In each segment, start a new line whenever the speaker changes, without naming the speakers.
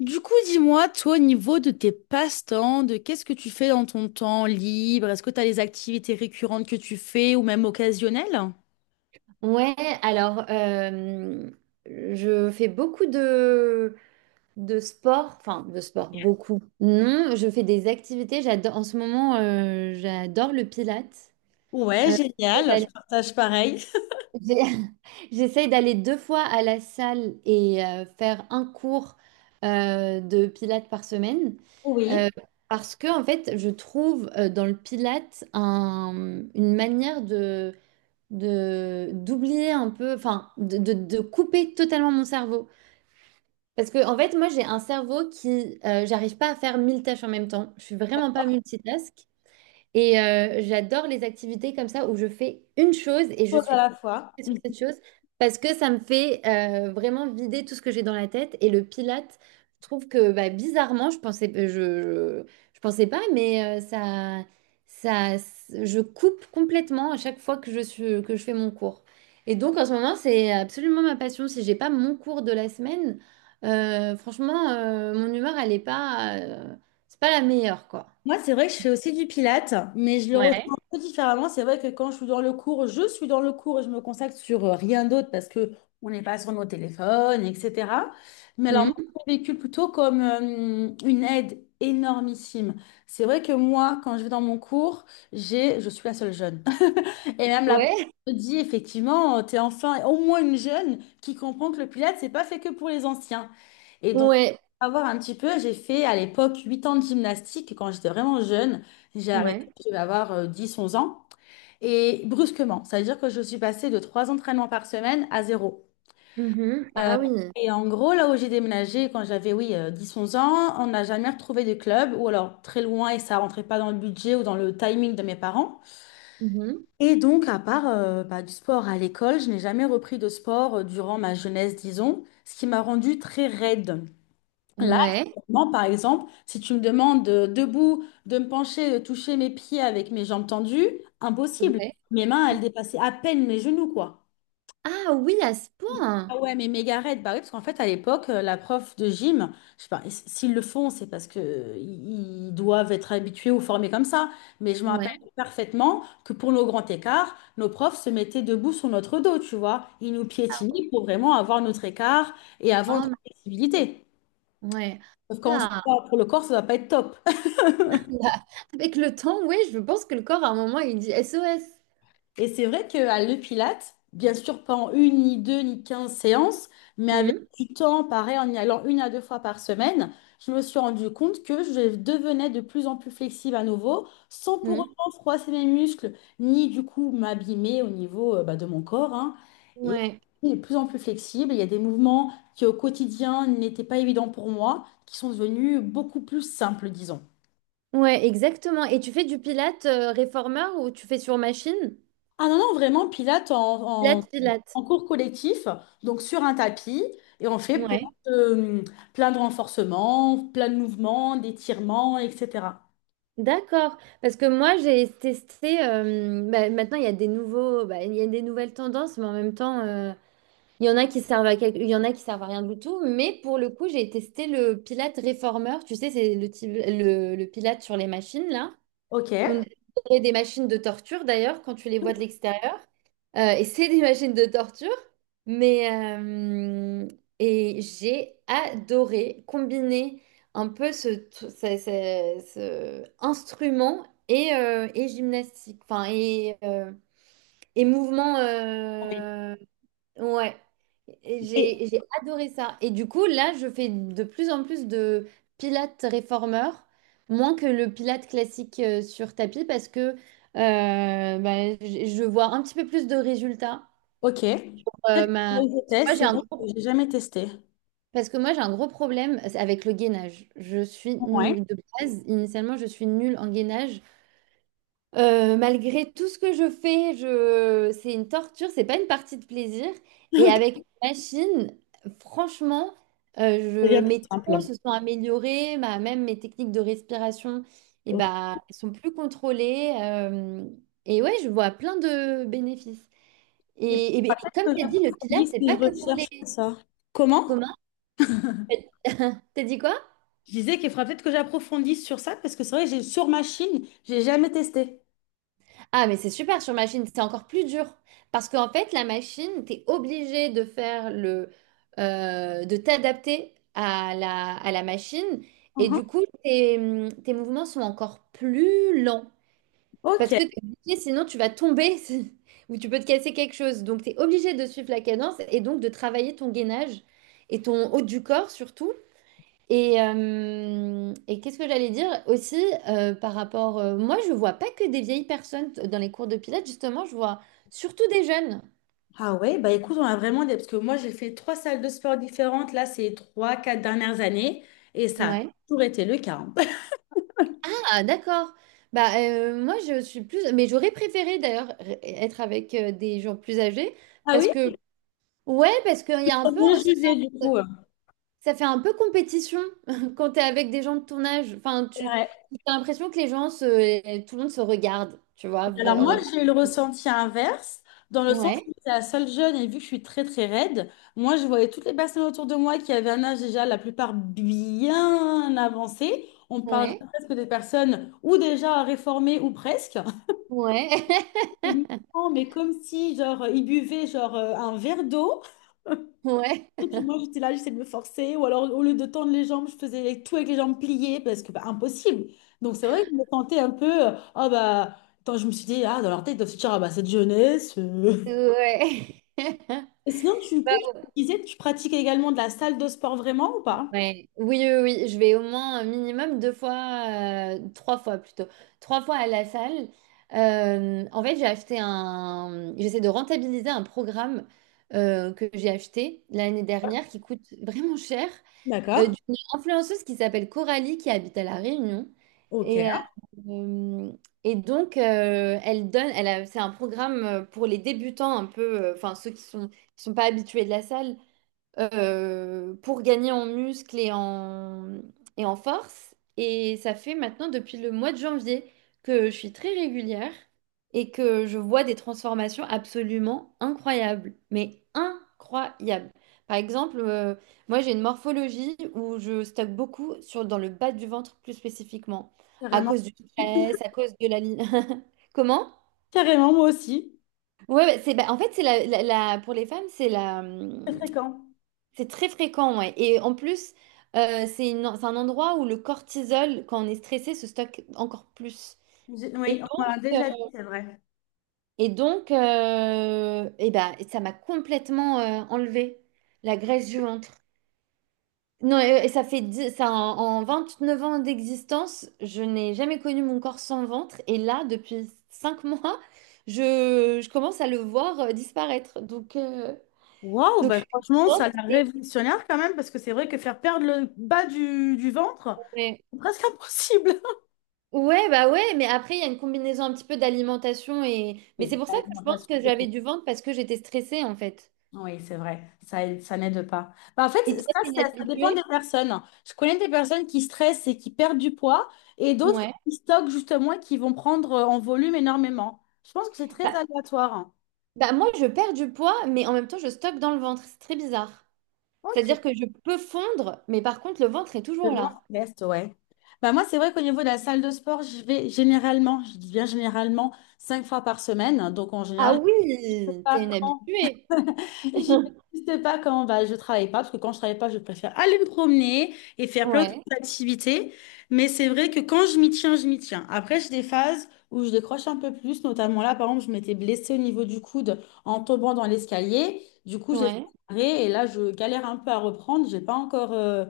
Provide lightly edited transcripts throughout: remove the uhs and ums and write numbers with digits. Du coup, dis-moi, toi, au niveau de tes passe-temps, de qu'est-ce que tu fais dans ton temps libre? Est-ce que tu as des activités récurrentes que tu fais ou même occasionnelles?
Ouais, alors euh, je fais beaucoup de sport, enfin de sport, beaucoup. Non, je fais des activités, j'adore, en ce moment, j'adore le pilates.
Ouais,
Euh, j'essaie
génial, je
d'aller-
partage pareil.
j'essaie d'aller deux fois à la salle et faire un cours de pilates par semaine. Euh,
Oui,
parce que en fait, je trouve dans le pilates une manière de d'oublier un peu, enfin de couper totalement mon cerveau. Parce que en fait, moi j'ai un cerveau qui, j'arrive pas à faire mille tâches en même temps. Je suis vraiment pas multitask. Et j'adore les activités comme ça où je fais une chose et je
chose à
suis
la fois.
sur cette chose parce que ça me fait vraiment vider tout ce que j'ai dans la tête. Et le Pilate, je trouve que bah, bizarrement, je pensais pas, mais ça, je coupe complètement à chaque fois que que je fais mon cours. Et donc en ce moment, c'est absolument ma passion. Si j'ai pas mon cours de la semaine, franchement, mon humeur, elle est pas, c'est pas la meilleure, quoi.
Moi, c'est vrai que je fais aussi du pilates, mais je le ressens un
Ouais.
peu différemment. C'est vrai que quand je suis dans le cours, je suis dans le cours et je me consacre sur rien d'autre, parce que on n'est pas sur nos téléphones, etc. Mais alors, moi,
Mhm.
je l'ai vécu plutôt comme une aide énormissime. C'est vrai que moi, quand je vais dans mon cours, je suis la seule jeune. Et même la prof
Ouais.
te dit, effectivement, tu es enfin au moins une jeune qui comprend que le Pilates, c'est pas fait que pour les anciens. Et donc,
Ouais.
pour avoir un petit peu, j'ai fait à l'époque 8 ans de gymnastique quand j'étais vraiment jeune. J'ai arrêté,
Ouais.
je vais avoir 10-11 ans. Et brusquement, ça veut dire que je suis passée de 3 entraînements par semaine à zéro.
Mhm.
Euh,
Ah oui.
et en gros, là où j'ai déménagé quand j'avais, oui, 10-11 ans, on n'a jamais retrouvé de club, ou alors très loin, et ça rentrait pas dans le budget ou dans le timing de mes parents.
Mhm.
Et donc, à part bah, du sport à l'école, je n'ai jamais repris de sport durant ma jeunesse, disons, ce qui m'a rendue très raide. Là,
Ouais.
actuellement, par exemple, si tu me demandes de, debout, de me pencher, de toucher mes pieds avec mes jambes tendues, impossible.
Ouais.
Mes mains, elles dépassaient à peine mes genoux, quoi.
Ah oui, à ce point.
Ah ouais, mais Megared, bah oui, parce qu'en fait, à l'époque, la prof de gym, je sais pas, s'ils le font, c'est parce que ils doivent être habitués ou formés comme ça. Mais je me rappelle
Ouais.
parfaitement que pour nos grands écarts, nos profs se mettaient debout sur notre dos, tu vois. Ils nous
Ah,
piétinaient pour vraiment avoir notre écart et avoir
ah,
notre
ma-
flexibilité.
ouais.
Sauf quand on se
Ah.
bat pour le corps, ça ne va pas être top.
Là, avec le temps, ouais, je pense que le corps, à un moment, il dit SOS.
Et c'est vrai qu'à le Pilate, bien sûr, pas en une, ni deux, ni 15 séances, mais avec
Hum,
du temps, pareil, en y allant une à deux fois par semaine, je me suis rendu compte que je devenais de plus en plus flexible à nouveau, sans pour
hum.
autant froisser mes muscles, ni du coup m'abîmer au niveau bah, de mon corps, hein. Et
Ouais.
je suis de plus en plus flexible. Il y a des mouvements qui au quotidien n'étaient pas évidents pour moi, qui sont devenus beaucoup plus simples, disons.
Ouais, exactement. Et tu fais du pilate réformeur ou tu fais sur machine?
Ah non, non, vraiment, pilates en, en,
Pilate, pilate.
en cours collectif, donc sur un tapis, et on fait
Ouais.
de, plein de renforcements, plein de mouvements, d'étirements, etc.
D'accord. Parce que moi, j'ai testé. Bah, maintenant, il y a des nouveaux, bah, il y a des nouvelles tendances, mais en même temps. Il y en a qui servent à quelque- Il y en a qui servent à rien du tout, mais pour le coup, j'ai testé le Pilate Reformer. Tu sais, c'est le Pilate sur les machines, là.
Ok.
On dirait des machines de torture, d'ailleurs, quand tu les vois de l'extérieur. Et c'est des machines de torture. Mais j'ai adoré combiner un peu ce, tr- ce- ce- ce instrument et gymnastique, et mouvement. Ouais,
Et,
j'ai adoré ça. Et du coup, là, je fais de plus en plus de pilates réformeur, moins que le pilates classique sur tapis, parce que je vois un petit peu plus de résultats.
ok. Peut-être que
Ma...
je
moi,
teste,
j'ai
c'est
un
vrai que
gros...
j'ai jamais testé.
Parce que moi, j'ai un gros problème avec le gainage. Je suis
Ouais.
n- de base, initialement, je suis nulle en gainage. Malgré tout ce que je fais, je... c'est une torture, c'est pas une partie de plaisir. Et
Ok,
avec une machine, franchement,
c'est
je...
bien plus
mes
simple.
temps se sont améliorés, même mes techniques de respiration, et
Ok.
bah, elles sont plus contrôlées. Et ouais, je vois plein de bénéfices.
Et ben,
Et
peut-être
comme
que
tu as dit, le pilates,
j'approfondisse
c'est
mes
pas que pour
recherches
les
sur ça. Comment?
communs. T'as dit quoi?
Je disais qu'il faudra peut-être que j'approfondisse sur ça, parce que c'est vrai que j'ai sur machine, j'ai jamais testé.
Ah, mais c'est super sur machine, c'est encore plus dur. Parce qu'en fait, la machine, t'es obligé de faire de t'adapter à la machine. Et
Uhum.
du coup, tes mouvements sont encore plus lents. Parce
Ok.
que t'es obligé, sinon tu vas tomber ou tu peux te casser quelque chose. Donc, t'es obligé de suivre la cadence et donc de travailler ton gainage et ton haut du corps surtout. Et qu'est-ce que j'allais dire aussi par rapport... moi, je vois pas que des vieilles personnes dans les cours de pilates, justement, je vois surtout des jeunes.
Ah ouais, bah écoute, on a vraiment des. Parce que moi, j'ai fait trois salles de sport différentes, là, ces 3, 4 dernières années, et ça a
Ouais.
toujours été le cas, hein.
Ah, d'accord. Bah, moi, je suis plus... Mais j'aurais préféré, d'ailleurs, être avec des gens plus âgés
Ah
parce
oui?
que... Ouais, parce qu'il y a un
Faut
peu...
bien
un- Ça
jugé, du coup.
ça fait un peu compétition quand t'es avec des gens de ton âge. Enfin, tu
Ouais.
as l'impression que les gens se... Tout le monde se regarde, tu vois.
Alors
V-
moi,
regarde.
j'ai eu le ressenti inverse, dans le sens
Ouais,
où j'étais la seule jeune, et vu que je suis très, très raide, moi, je voyais toutes les personnes autour de moi qui avaient un âge déjà, la plupart bien avancé. On parle
ouais,
presque des personnes ou déjà réformées ou presque.
ouais.
Des mouvements, mais comme si, genre, ils buvaient, genre, un verre d'eau.
Ouais,
Et puis moi, j'étais là, j'essayais de me forcer. Ou alors, au lieu de tendre les jambes, je faisais tout avec les jambes pliées parce que, bah, impossible. Donc, c'est vrai que je me sentais un peu, ah, bah. Attends, je me suis dit, ah, dans leur tête, ils doivent se dire, ah, bah, cette jeunesse.
ouais.
Et sinon, du coup, tu disais que tu pratiques également de la salle de sport vraiment ou pas?
Ouais. Oui, oui, oui, je vais au moins un minimum deux fois, trois fois plutôt, trois fois à la salle. En fait, j'essaie de rentabiliser un programme que j'ai acheté l'année dernière qui coûte vraiment cher,
D'accord.
d'une influenceuse qui s'appelle Coralie qui habite à La Réunion. Et,
Ok.
euh, et donc, elle donne, elle a- C'est un programme pour les débutants un peu, enfin ceux qui sont pas habitués de la salle pour gagner en muscle et en force. Et ça fait maintenant depuis le mois de janvier que je suis très régulière et que je vois des transformations absolument incroyables, mais incroyables. Par exemple, moi j'ai une morphologie où je stocke beaucoup dans le bas du ventre plus spécifiquement, à
Carrément.
cause du stress, à cause de la ligne. Comment?
Carrément, moi aussi.
Ouais, bah, c'est bah, en fait c'est pour les femmes c'est la
Très fréquent.
c'est très fréquent, ouais. Et en plus, c'est c'est un endroit où le cortisol, quand on est stressé, se stocke encore plus. Et,
Oui, on m'a
euh,
déjà dit, c'est vrai.
et donc, ça m'a complètement enlevé la graisse du ventre. Non, et ça fait dix- ça, en, En 29 ans d'existence, je n'ai jamais connu mon corps sans ventre. Et là, depuis 5 mois, je commence à le voir disparaître. Donc, euh,
Waouh,
donc je
bah,
suis
franchement, ça a
contente.
l'air
Et,
révolutionnaire quand même, parce que c'est vrai que faire perdre le bas du ventre,
ouais.
c'est presque impossible.
Ouais, bah ouais, mais après, il y a une combinaison un petit peu d'alimentation et... Mais c'est
Oui,
pour ça que je pense
l'alimentation,
que
c'est
j'avais
tout.
du ventre parce que j'étais stressée, en fait.
Oui, c'est vrai, ça n'aide pas. Bah, en fait,
Et
ça,
toi, t'es une
ça, ça dépend
habituée?
des personnes. Je connais des personnes qui stressent et qui perdent du poids, et d'autres
Ouais.
qui stockent justement et qui vont prendre en volume énormément. Je pense que c'est très
Bah,
aléatoire, hein.
bah moi, je perds du poids, mais en même temps, je stocke dans le ventre. C'est très bizarre.
Ok,
C'est-à-dire que je peux fondre, mais par contre, le ventre est
le
toujours
grand
là.
reste, ouais. Bah, moi, c'est vrai qu'au niveau de la salle de sport, je vais généralement, je dis bien généralement, cinq fois par semaine. Donc, en
Ah
général,
oui, t'es une habituée.
j'y vais pas quand bah, je travaille pas, parce que quand je travaille pas, je préfère aller me promener et faire plein d'autres
Ouais,
activités. Mais c'est vrai que quand je m'y tiens, je m'y tiens. Après, j'ai des phases où je décroche un peu plus, notamment là, par exemple, je m'étais blessée au niveau du coude en tombant dans l'escalier. Du coup, j'ai fait
ouais.
un arrêt, et là, je galère un peu à reprendre. J'ai pas encore,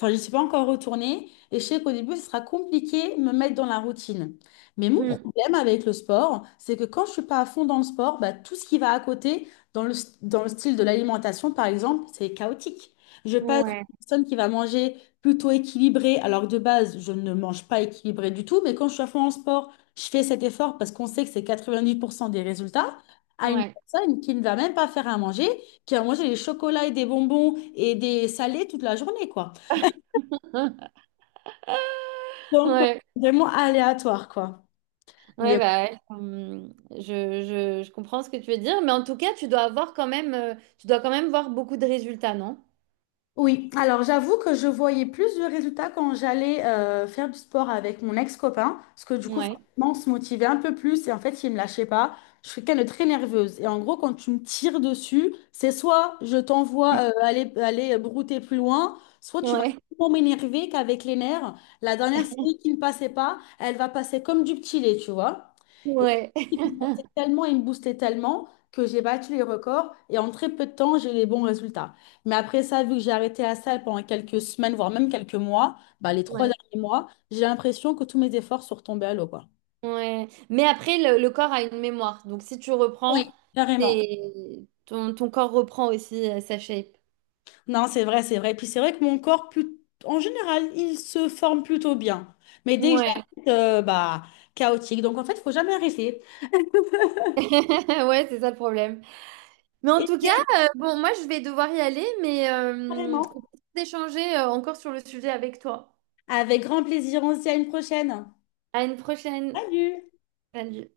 enfin, je suis pas encore retournée. Et je sais qu'au début, ce sera compliqué de me mettre dans la routine. Mais mon
Mm.
problème avec le sport, c'est que quand je suis pas à fond dans le sport, bah, tout ce qui va à côté, dans le, dans le style de l'alimentation, par exemple, c'est chaotique. Je passe d'une
Ouais,
personne qui va manger plutôt équilibré, alors que de base, je ne mange pas équilibré du tout, mais quand je suis à fond en sport, je fais cet effort parce qu'on sait que c'est 90% des résultats, à une
ouais.
personne qui ne va même pas faire à manger, qui va manger des chocolats et des bonbons et des salés toute la journée, quoi. Donc, ouais,
Ouais,
vraiment aléatoire, quoi.
ouais,
Mais
bah, ouais, je comprends ce que tu veux dire, mais en tout cas, tu dois avoir quand même, tu dois quand même voir beaucoup de résultats, non?
Oui, alors j'avoue que je voyais plus de résultats quand j'allais faire du sport avec mon ex-copain, parce que du coup,
Ouais,
forcément, on se motivait un peu plus et en fait, il me lâchait pas. Je suis quelqu'un de très nerveuse et en gros, quand tu me tires dessus, c'est soit je t'envoie aller, aller brouter plus loin, soit tu vas
ouais,
tellement m'énerver qu'avec les nerfs, la dernière série qui ne passait pas, elle va passer comme du petit lait, tu vois. Et
ouais,
il me forçait tellement, il me boostait tellement que j'ai battu les records et en très peu de temps, j'ai les bons résultats. Mais après ça, vu que j'ai arrêté la salle pendant quelques semaines, voire même quelques mois, bah, les trois
ouais,
derniers mois, j'ai l'impression que tous mes efforts sont retombés à l'eau, quoi.
ouais. Mais après, le corps a une mémoire, donc si tu reprends,
Oui. Carrément.
ton corps reprend aussi sa shape.
Non, c'est vrai, c'est vrai. Puis c'est vrai que mon corps, plus. En général, il se forme plutôt bien. Mais dès que
Ouais,
j'arrête, bah, chaotique. Donc en fait, il faut jamais arrêter.
ouais, c'est ça le problème. Mais en
Et
tout cas, bon, moi, je vais devoir y aller, mais
carrément,
on peut échanger encore sur le sujet avec toi.
avec grand plaisir, on se dit à une prochaine.
À une prochaine.
Salut!
Salut.